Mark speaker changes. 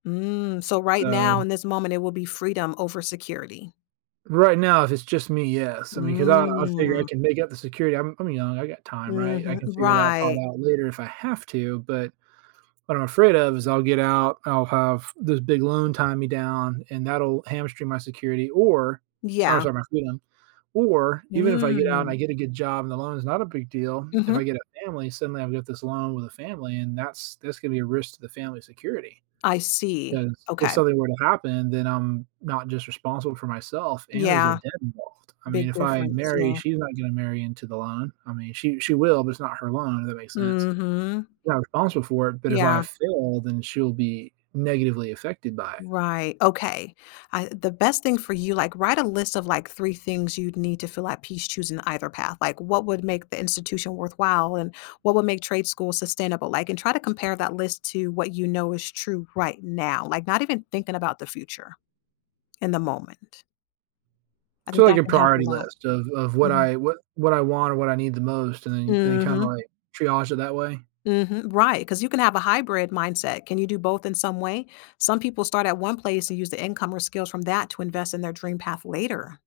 Speaker 1: Mm, so right now
Speaker 2: So
Speaker 1: in this moment, it will be freedom over security.
Speaker 2: right now, if it's just me, yes, I mean, 'cause I'll I'll figure I
Speaker 1: Mm.
Speaker 2: can make up the security, I'm I'm young, I got time, right? I
Speaker 1: Mhm
Speaker 2: can figure that part
Speaker 1: Right.
Speaker 2: out later if I have to, but, what I'm afraid of is I'll get out, I'll have this big loan tie me down and that'll hamstring my security or, I
Speaker 1: Yeah.
Speaker 2: lose all my freedom, or, even if I get out and
Speaker 1: Mm.
Speaker 2: I get a good job and the loan is not a big deal, if I
Speaker 1: Mhm.
Speaker 2: get a family, suddenly I've got this loan with a family and that's that's gonna be a risk to the family security.
Speaker 1: I see,
Speaker 2: 'Cause if
Speaker 1: okay.
Speaker 2: something were to happen, then I'm not just responsible for myself and there's a
Speaker 1: Yeah.
Speaker 2: debt involved. I mean,
Speaker 1: Big
Speaker 2: if I
Speaker 1: difference,
Speaker 2: marry,
Speaker 1: yeah.
Speaker 2: she's not gonna marry into the loan, I mean, she she will, but it's not her loan, if that makes sense.
Speaker 1: Mhm.
Speaker 2: Yeah, I'm responsible for it, but if I
Speaker 1: Yeah.
Speaker 2: fail, then she'll be negatively affected by it.
Speaker 1: Right, okay, I the best thing for you, like, write a list of, like, 3 things you'd need to fill at peace choosing either path, like, what would make the institution worthwhile and what would make trade school sustainable, like, and try to compare that list to what you know is true right now, like, not even thinking about the future. In the moment. I
Speaker 2: So,
Speaker 1: think
Speaker 2: like
Speaker 1: that
Speaker 2: a
Speaker 1: can help a
Speaker 2: priority
Speaker 1: lot,
Speaker 2: list of of what
Speaker 1: mhm.
Speaker 2: I what what I want or what I need the most and then and then kind of,
Speaker 1: Mhm.
Speaker 2: like, triage it that way?
Speaker 1: Mhm, right 'cause you can have a hybrid mindset, can you do both in some way? Some people start at one place and use the income or skills from that to invest in their dream path later.